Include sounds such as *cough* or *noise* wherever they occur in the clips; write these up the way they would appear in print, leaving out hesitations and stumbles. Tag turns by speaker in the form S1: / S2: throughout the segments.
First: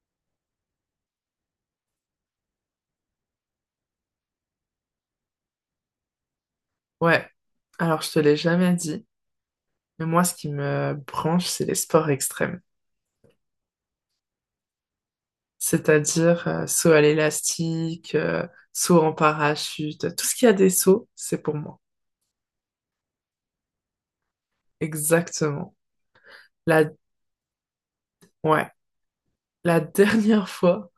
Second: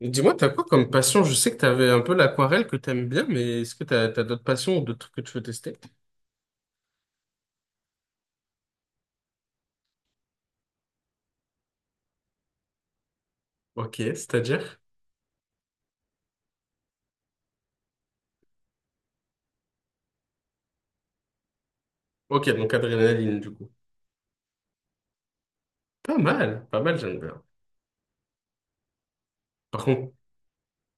S1: Et dis-moi, t'as quoi comme passion? Je sais que t'avais un peu l'aquarelle que t'aimes bien, mais est-ce que t'as, t'as d'autres passions ou d'autres trucs que tu veux tester?
S2: Ouais, alors je te l'ai jamais dit, mais moi ce qui me branche, c'est les sports extrêmes.
S1: Ok, c'est-à-dire?
S2: C'est-à-dire saut à l'élastique, saut en parachute, tout ce qui a des sauts, c'est pour moi.
S1: Ok, donc adrénaline, du coup.
S2: Exactement.
S1: Pas mal, pas
S2: La,
S1: mal, j'aime bien.
S2: ouais, la
S1: Par contre,
S2: dernière *laughs* fois,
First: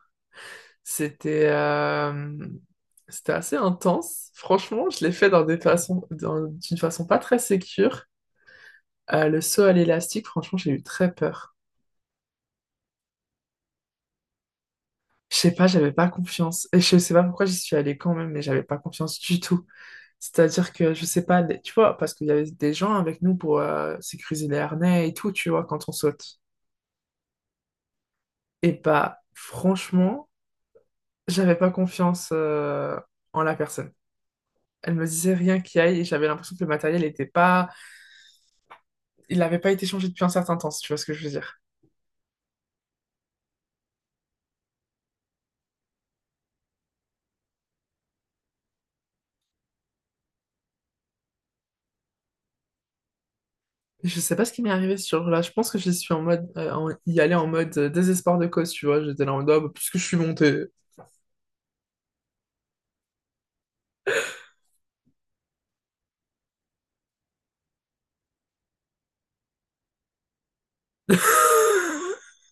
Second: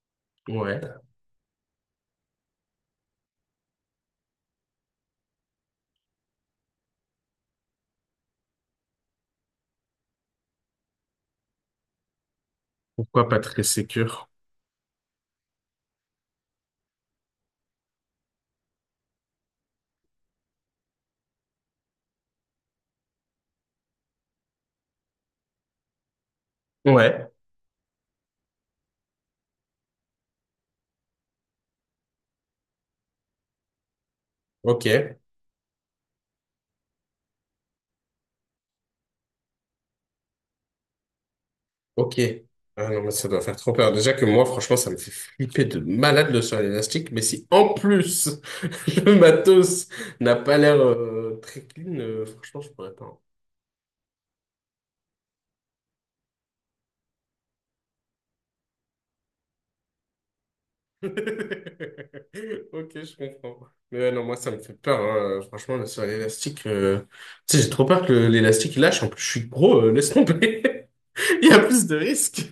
S1: ouais.
S2: c'était euh, c'était assez intense. Franchement, je l'ai fait dans des façons, d'une façon pas très sécure. Le saut à l'élastique, franchement, j'ai eu très peur.
S1: Pourquoi pas très sécure?
S2: Je sais pas, j'avais pas confiance. Et je sais pas pourquoi j'y suis allée quand même, mais j'avais pas confiance du tout. C'est-à-dire que, je sais pas, tu vois, parce qu'il y avait des gens avec nous pour sécuriser les harnais et tout, tu vois, quand on saute.
S1: Ouais,
S2: Et bah, franchement, j'avais pas confiance en la personne.
S1: ok,
S2: Elle me disait rien qui aille et j'avais l'impression que le matériel était pas... Il n'avait pas été changé depuis un certain temps, si tu vois ce que je veux dire.
S1: ok. Ah non, mais ça doit faire trop peur. Déjà que moi, franchement, ça me fait flipper de malade le sol élastique, mais si en plus *laughs* le matos n'a pas l'air très clean, franchement, je pourrais pas, hein.
S2: Je sais pas ce qui m'est arrivé ce jour-là. Je pense que je suis en mode, y aller en mode désespoir de cause, tu vois. J'étais là en mode, ah, bah, puisque je suis montée.
S1: *laughs* Ok, je comprends. Mais ouais, non, moi, ça me fait peur, hein. Franchement, là, sur l'élastique, tu sais, j'ai trop peur que l'élastique il lâche. En plus, je suis gros, laisse tomber. *laughs* Il y a plus de
S2: *laughs*
S1: risques.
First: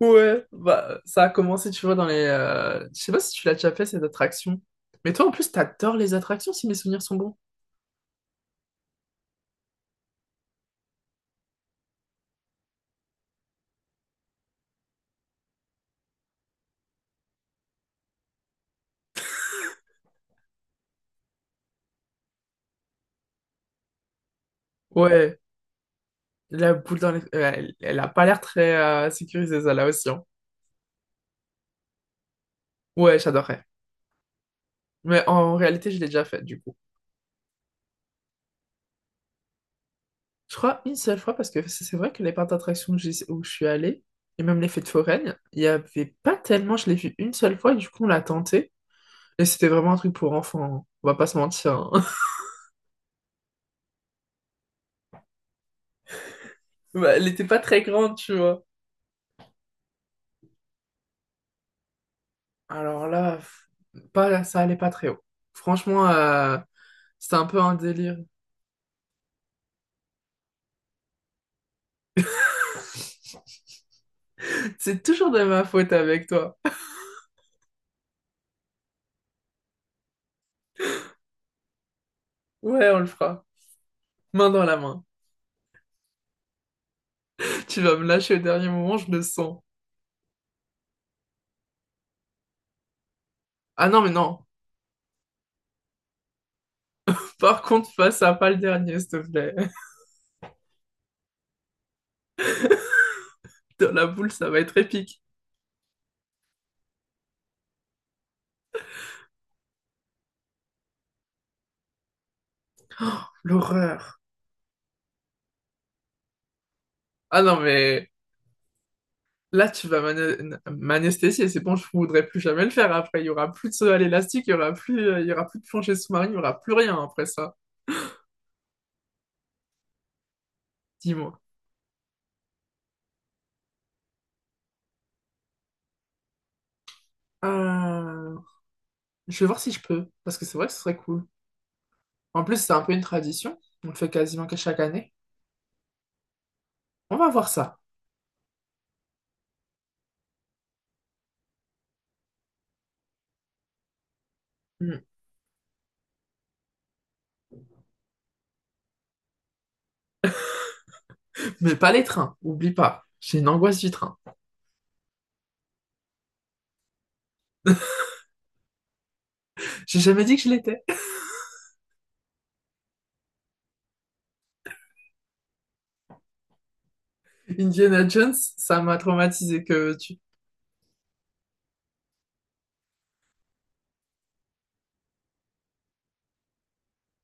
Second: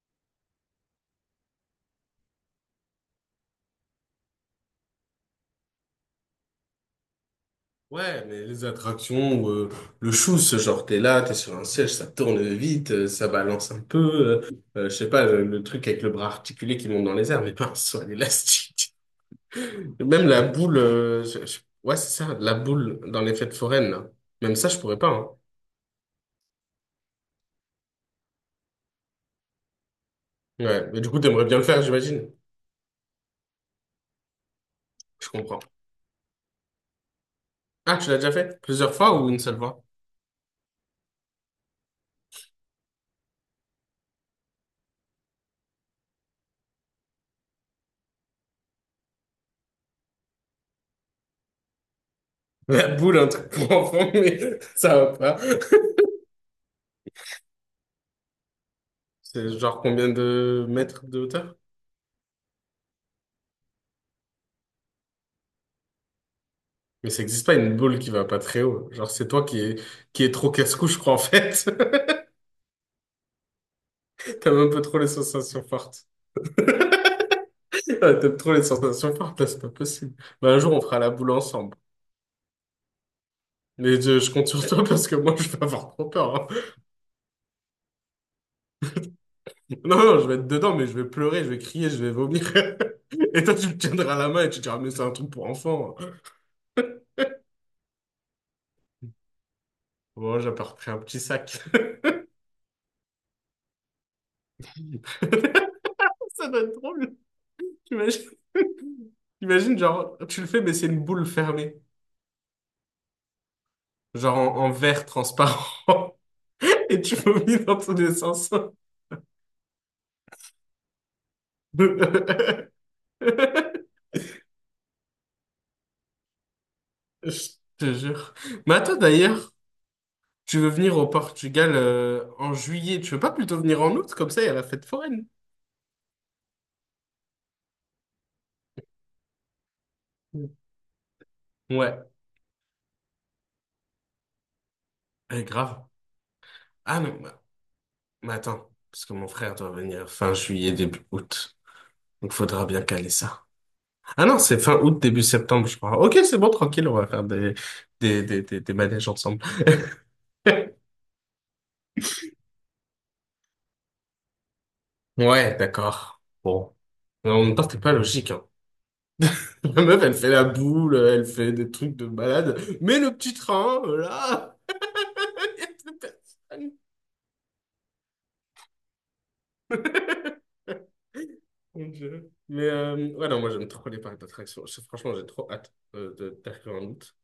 S2: Ouais, bah, ça a commencé, tu vois, je sais pas si tu l'as déjà fait, ces attractions. Mais toi, en plus, t'adores les attractions, si mes souvenirs sont bons.
S1: Ouais, mais les attractions, ou, le chou, ce genre, t'es là, t'es sur un siège, ça tourne vite, ça balance un peu. Je sais pas, le truc avec le bras articulé qui monte dans les airs, mais pas *laughs* sur l'élastique. Même la boule, ouais, c'est ça, la boule dans les fêtes foraines, là. Même ça, je pourrais pas, hein.
S2: Ouais, la boule elle, elle a pas l'air très sécurisée, ça, là aussi, hein.
S1: Ouais, mais du coup, t'aimerais bien le faire, j'imagine.
S2: Ouais, j'adorerais. Mais
S1: Je
S2: en
S1: comprends.
S2: réalité, je l'ai déjà faite, du coup.
S1: Ah, tu l'as déjà fait? Plusieurs fois ou une seule fois?
S2: Je crois une seule fois, parce que c'est vrai que les parcs d'attractions que où je suis allée, et même les fêtes foraines, il y avait pas tellement... Je l'ai vu une seule fois, et du coup, on l'a tenté. Et c'était vraiment un truc pour enfants, hein. On va pas se mentir, hein. *laughs*
S1: *laughs* La boule, un truc pour enfant, *laughs* mais ça va pas.
S2: Bah, elle était pas très grande, tu vois.
S1: C'est genre combien de mètres de hauteur?
S2: Alors là, pff, pas, ça allait pas très haut. Franchement,
S1: Mais ça
S2: c'était
S1: existe
S2: un
S1: pas
S2: peu un
S1: une boule qui
S2: délire.
S1: va pas très haut. Genre, c'est toi qui est trop casse-cou, je crois, en fait. *laughs* T'aimes un
S2: *laughs*
S1: peu trop
S2: C'est
S1: les
S2: toujours de
S1: sensations
S2: ma faute
S1: fortes.
S2: avec
S1: *laughs*
S2: toi.
S1: Ouais, t'aimes trop les sensations fortes, là, c'est pas possible. Bah, un jour, on fera la boule ensemble.
S2: Ouais, on le fera.
S1: Mais je compte
S2: Main dans
S1: sur
S2: la
S1: toi
S2: main.
S1: parce que moi, je vais avoir trop peur, hein.
S2: *laughs* Tu vas me lâcher au dernier moment, je le sens.
S1: Non, non, je vais être dedans, mais je vais pleurer, je vais crier, je vais vomir. *laughs* Et toi, tu me
S2: Ah non, mais
S1: tiendras la
S2: non.
S1: main et tu diras, mais c'est un truc pour enfants.
S2: Par contre, fais ça, pas le dernier, s'il te plaît. *laughs*
S1: Bon, j'ai pas repris un petit sac.
S2: Dans la boule, ça va être épique.
S1: *laughs* Ça doit être drôle. T'imagines, *laughs* t'imagines, genre, tu le fais, mais c'est une boule fermée.
S2: L'horreur.
S1: Genre en, en verre transparent. *laughs* Et tu
S2: Ah non,
S1: vomis dans tous
S2: mais
S1: les sens. *laughs*
S2: là, tu vas m'anesthésier. C'est bon, je voudrais plus jamais le faire après. Il y aura plus de saut à l'élastique, il y aura plus de plancher sous-marin, il y aura plus rien après
S1: Je
S2: ça.
S1: te jure. Mais attends, d'ailleurs, tu veux venir au
S2: Dis-moi.
S1: Portugal en juillet. Tu veux pas plutôt venir en août? Comme ça, il y a la fête foraine.
S2: Euh, Je vais voir si je peux, parce que c'est vrai que ce serait cool.
S1: Ouais,
S2: En plus, c'est un peu une tradition. On le fait quasiment qu'à chaque année.
S1: eh, grave. Ah non,
S2: On va
S1: bah,
S2: voir ça.
S1: mais attends, parce que mon frère doit venir fin juillet, début août. Donc faudra bien caler ça. Ah non, c'est fin août,
S2: Mm.
S1: début septembre, je crois. Ok, c'est bon, tranquille, on va faire des manèges ensemble. *laughs*
S2: Mais pas les trains, oublie pas. J'ai une angoisse du train.
S1: Ouais, d'accord. Bon. Mais en même temps, pas
S2: *laughs*
S1: logique, hein. *laughs* La
S2: J'ai
S1: meuf, elle
S2: jamais
S1: fait
S2: dit que
S1: la
S2: je l'étais.
S1: boule, elle fait des trucs de malade. Mais le petit train, là, *laughs* il y a plus personne.
S2: Indiana Jones, ça m'a traumatisé que tu.
S1: Mon Dieu. Mais ouais, non, moi j'aime trop les parcs d'attractions. Franchement, j'ai trop hâte d'arriver en août.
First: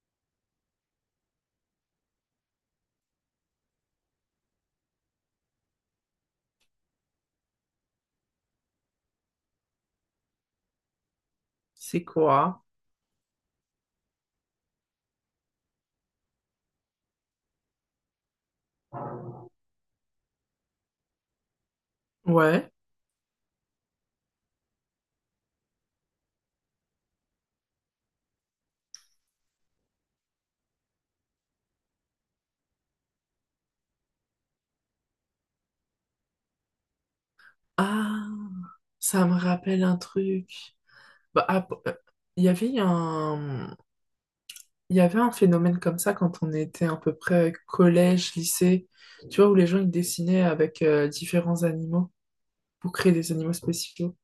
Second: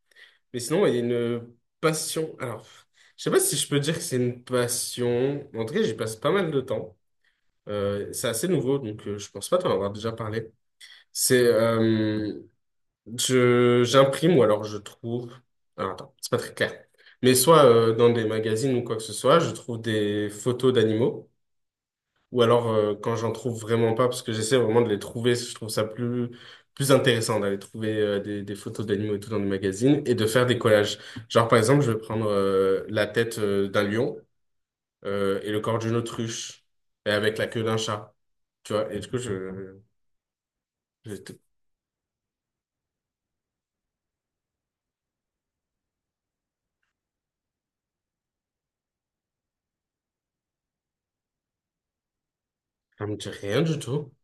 S1: Mais sinon, il y a une passion. Alors, je sais pas si je peux dire que c'est une passion. En tout cas, j'y passe pas mal de temps. C'est assez nouveau, donc je pense pas t'en avoir déjà parlé. C'est,
S2: C'est
S1: euh,
S2: quoi?
S1: J'imprime ou alors je trouve. Alors, attends, c'est pas très clair. Mais soit dans des magazines ou quoi que ce soit, je trouve des photos d'animaux. Ou alors,
S2: Ouais.
S1: quand j'en trouve vraiment pas, parce que j'essaie vraiment de les trouver, je trouve ça plus intéressant d'aller trouver des photos d'animaux et tout dans des magazines et de faire des collages. Genre, par exemple, je vais prendre la tête d'un lion et le corps d'une autruche et avec la queue d'un chat,
S2: Ah,
S1: tu vois. Et du coup,
S2: ça me rappelle un truc.
S1: je,
S2: Bah, il y avait il y avait un phénomène comme ça quand on était à peu près collège, lycée, tu vois, où les gens ils dessinaient avec différents animaux pour
S1: ça
S2: créer
S1: me dit
S2: des animaux
S1: rien du tout.
S2: spéciaux.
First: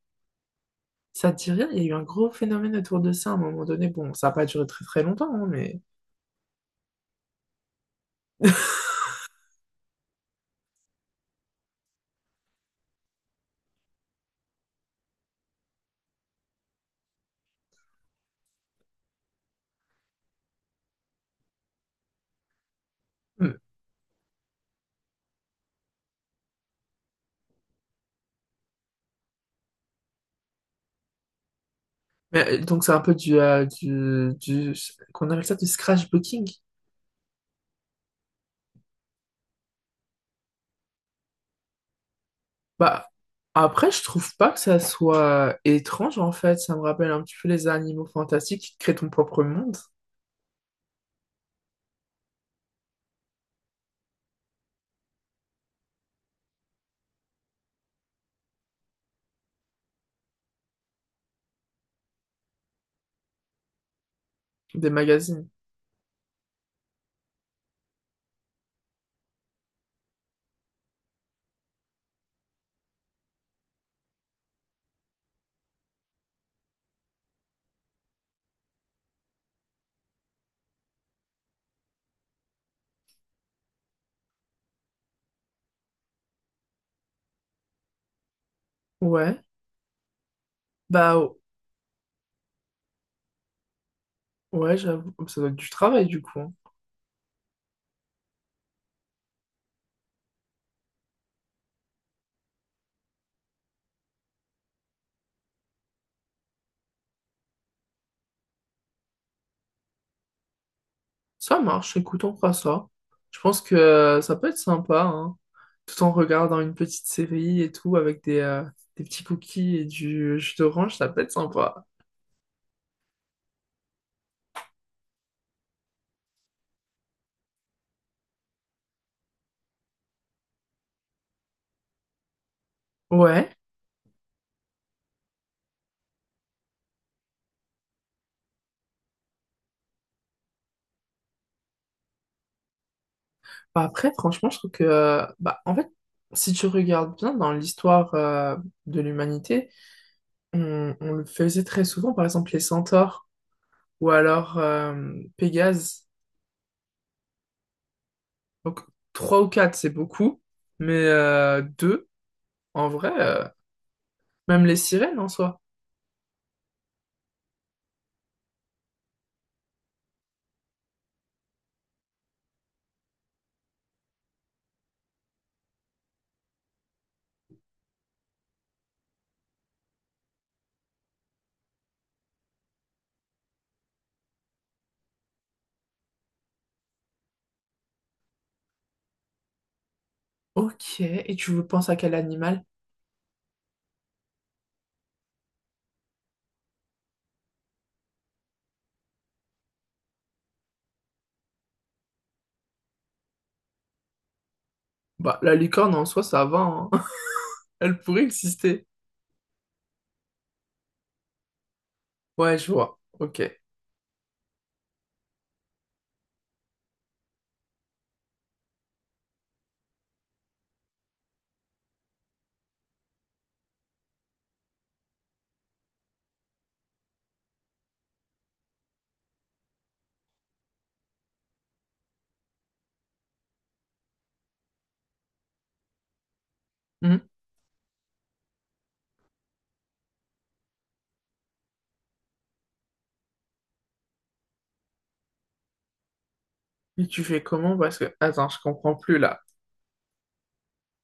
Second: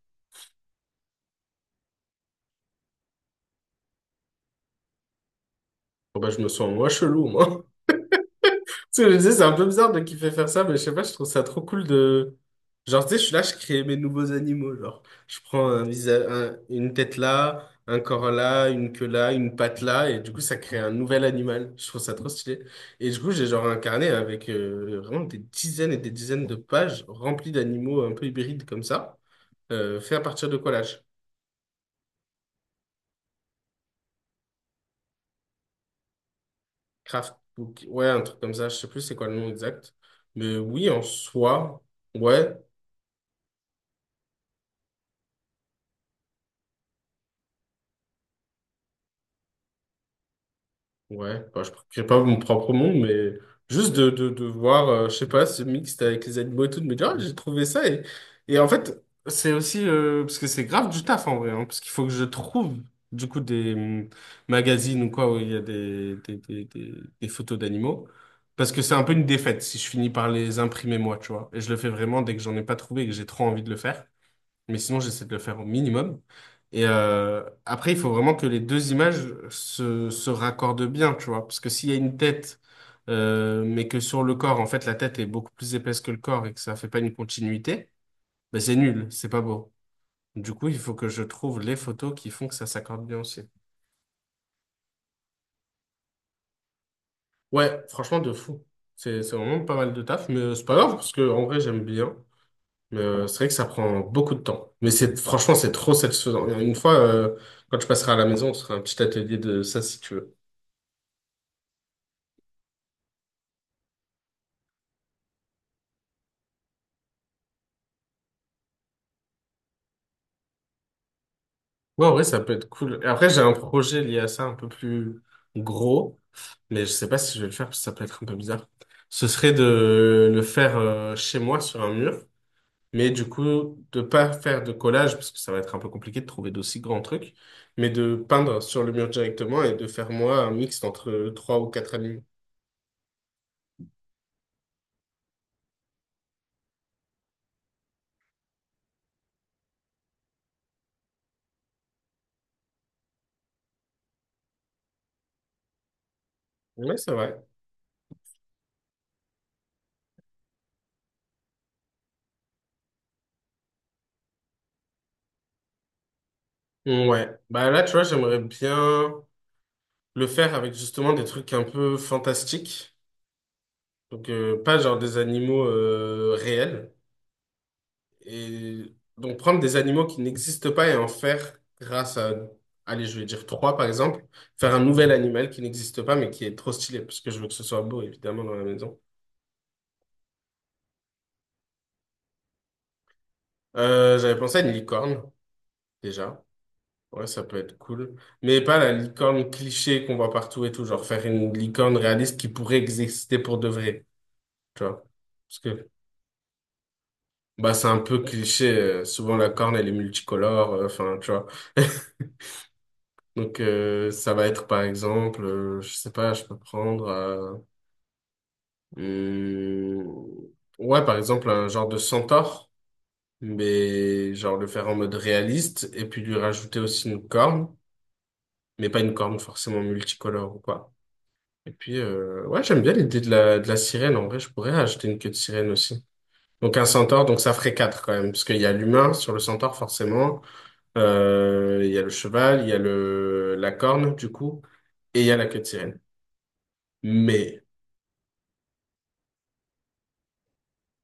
S2: Ça te dit rien? Il y a eu un gros phénomène autour de ça à un moment donné. Bon, ça n'a pas duré très très longtemps, hein, mais...
S1: Bon, bah, je me sens moi chelou, moi. Tu
S2: *laughs*
S1: sais, je me disais, c'est un peu bizarre de kiffer faire ça, mais je sais pas, je trouve ça trop cool de. Genre, tu sais, je suis là, je crée mes nouveaux animaux. Genre, je prends un visage, une tête là, un corps là, une queue là, une patte là, et du coup, ça crée un nouvel animal. Je trouve ça trop stylé. Et du coup, j'ai genre un carnet avec vraiment des dizaines et des dizaines de pages remplies d'animaux un peu hybrides comme ça, fait à partir de collages.
S2: Mais, donc c'est un peu qu'on appelle ça du scratchbooking.
S1: Craft book. Ouais, un truc comme ça, je sais plus c'est quoi le nom exact. Mais oui, en soi, ouais.
S2: Bah, après, je trouve pas que ça soit étrange, en fait. Ça me rappelle un petit peu les animaux fantastiques qui créent ton propre monde,
S1: Ouais, bah, je ne crée pas mon propre monde, mais juste de, de voir, je sais pas, ce mixte avec les animaux et tout, de me dire, ah, j'ai trouvé ça. Et en fait, c'est aussi, parce que c'est grave du taf en vrai, hein, parce qu'il faut que je trouve, du coup, des
S2: des
S1: magazines ou quoi, où
S2: magazines.
S1: il y a des photos d'animaux. Parce que c'est un peu une défaite si je finis par les imprimer moi, tu vois. Et je le fais vraiment dès que j'en ai pas trouvé et que j'ai trop envie de le faire, mais sinon j'essaie de le faire au minimum. Et après, il faut vraiment que les deux images se raccordent bien, tu vois. Parce que s'il y a une tête, mais que sur le corps, en fait, la tête est beaucoup plus épaisse que le corps et que ça fait pas une continuité, ben c'est nul, c'est pas
S2: Ouais,
S1: beau. Du coup, il faut que je
S2: bah
S1: trouve les photos qui font que ça s'accorde bien aussi.
S2: ouais, j'avoue. Ça doit être du travail, du coup, hein.
S1: Ouais, franchement, de fou. C'est vraiment pas mal de taf, mais c'est pas grave, parce que en vrai, j'aime bien. C'est vrai que ça prend beaucoup de temps. Mais c'est franchement, c'est trop satisfaisant. Une fois, quand je passerai à la maison, on se fera un petit atelier de ça si tu veux.
S2: Ça marche, écoute, on fera ça. Je pense que ça peut être sympa, hein, tout en regardant une petite série et tout, avec des petits cookies et du jus d'orange, ça peut être sympa.
S1: Ouais, en vrai, ça peut être cool. Et après, j'ai un projet lié à ça un peu plus gros, mais je sais pas si je vais le faire parce que ça peut être un peu bizarre. Ce serait de le faire chez moi sur un mur, mais du
S2: Ouais.
S1: coup, de pas faire de collage parce que ça va être un peu compliqué de trouver d'aussi grands trucs, mais de peindre sur le mur directement et de faire moi un mixte entre trois ou quatre animaux.
S2: Bah après, franchement, je trouve que, bah, en fait, si tu regardes bien dans l'histoire de l'humanité, on le faisait très souvent, par exemple les centaures ou alors Pégase.
S1: Ouais, c'est vrai.
S2: Donc, trois ou quatre, c'est beaucoup, mais deux, en vrai, même les sirènes en soi.
S1: Ouais, bah là, tu vois, j'aimerais bien le faire avec justement des trucs un peu fantastiques. Donc, pas genre des animaux réels. Et donc, prendre des animaux qui n'existent pas et en faire grâce à, allez, je vais dire trois par exemple, faire un nouvel animal qui n'existe pas mais qui est trop stylé parce que je veux que ce soit beau évidemment dans la maison.
S2: Ok, et tu veux penser à quel animal?
S1: J'avais pensé à une licorne déjà. Ouais, ça peut être cool. Mais pas la licorne cliché qu'on voit partout et tout, genre faire une licorne réaliste qui pourrait exister pour de vrai, tu vois.
S2: Bah, la
S1: Parce que
S2: licorne en soi, ça va, hein. *laughs*
S1: bah, c'est un
S2: Elle
S1: peu
S2: pourrait
S1: cliché,
S2: exister.
S1: souvent la corne, elle est multicolore, enfin, tu vois. *laughs*
S2: Ouais, je vois. Ok.
S1: Donc, ça va être, par exemple, je sais pas, je peux prendre... hum, ouais, par exemple, un genre de centaure, mais genre le faire en mode réaliste, et puis lui rajouter aussi une corne, mais pas une corne forcément multicolore ou quoi. Et puis, ouais, j'aime bien l'idée de de la sirène. En vrai, je pourrais ajouter une queue de sirène aussi. Donc un centaure,
S2: Hmm.
S1: donc ça ferait quatre quand même, parce qu'il y a l'humain sur le centaure forcément. Il y a le cheval, il y a la corne, du coup, et il y a la queue de sirène.
S2: Et tu fais
S1: Mais
S2: comment? Parce que, attends, je comprends plus là.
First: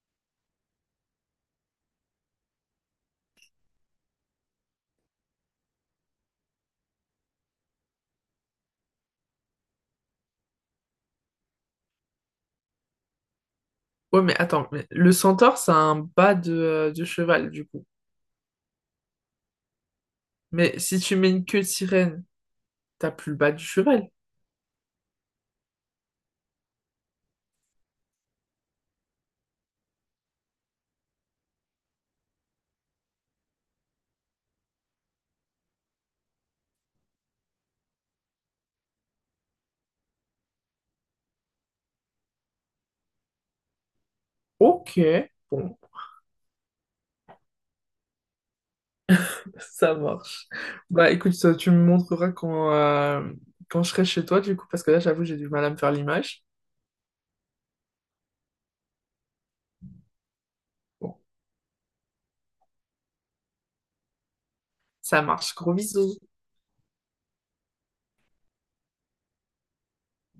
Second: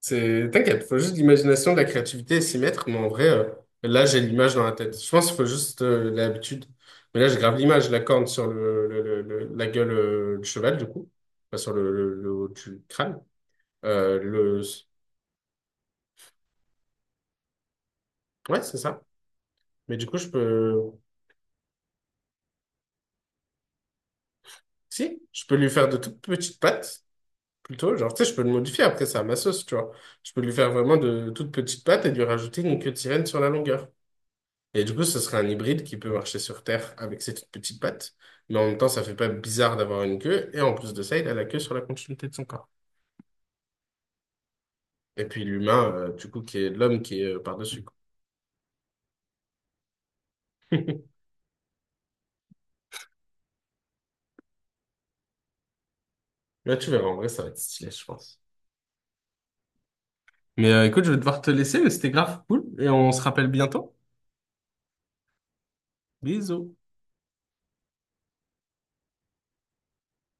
S1: c'est, t'inquiète, faut juste de l'imagination, de la créativité et s'y mettre. Mais en vrai, là, j'ai l'image dans la tête. Je pense qu'il faut juste l'habitude. Mais là, j'ai grave l'image, la corne sur la gueule du cheval, du coup. Enfin, sur le haut du crâne. Euh,
S2: Ouais, mais
S1: le...
S2: attends, mais le centaure, c'est un bas de cheval, du coup.
S1: Ouais, c'est ça. Mais du coup, je
S2: Mais
S1: peux...
S2: si tu mets une queue de sirène, t'as plus le bas du cheval.
S1: Si, je peux lui faire de toutes petites pattes. Plutôt, genre, tu sais, je peux le modifier après, c'est à ma sauce, tu vois. Je peux lui faire vraiment de toutes petites pattes et lui rajouter une queue de sirène sur la longueur. Et du coup, ce serait un hybride qui peut marcher sur Terre avec ses toutes petites pattes. Mais en même temps, ça fait pas bizarre d'avoir une queue. Et en plus de ça, il a la queue sur la continuité de son corps.
S2: Ok,
S1: Et puis
S2: bon,
S1: l'humain, du coup, qui est l'homme qui est par-dessus, quoi.
S2: *laughs* ça marche. Bah,
S1: *laughs*
S2: écoute, ça, tu me montreras quand, quand je serai chez toi, du coup, parce que là, j'avoue, j'ai du mal à me faire l'image.
S1: Là, tu verras, en vrai, ça va être stylé, je pense. Mais écoute, je vais
S2: Bon,
S1: devoir te laisser, mais c'était grave cool. Et on se rappelle bientôt.
S2: ça marche. Gros bisous.
S1: Bisous.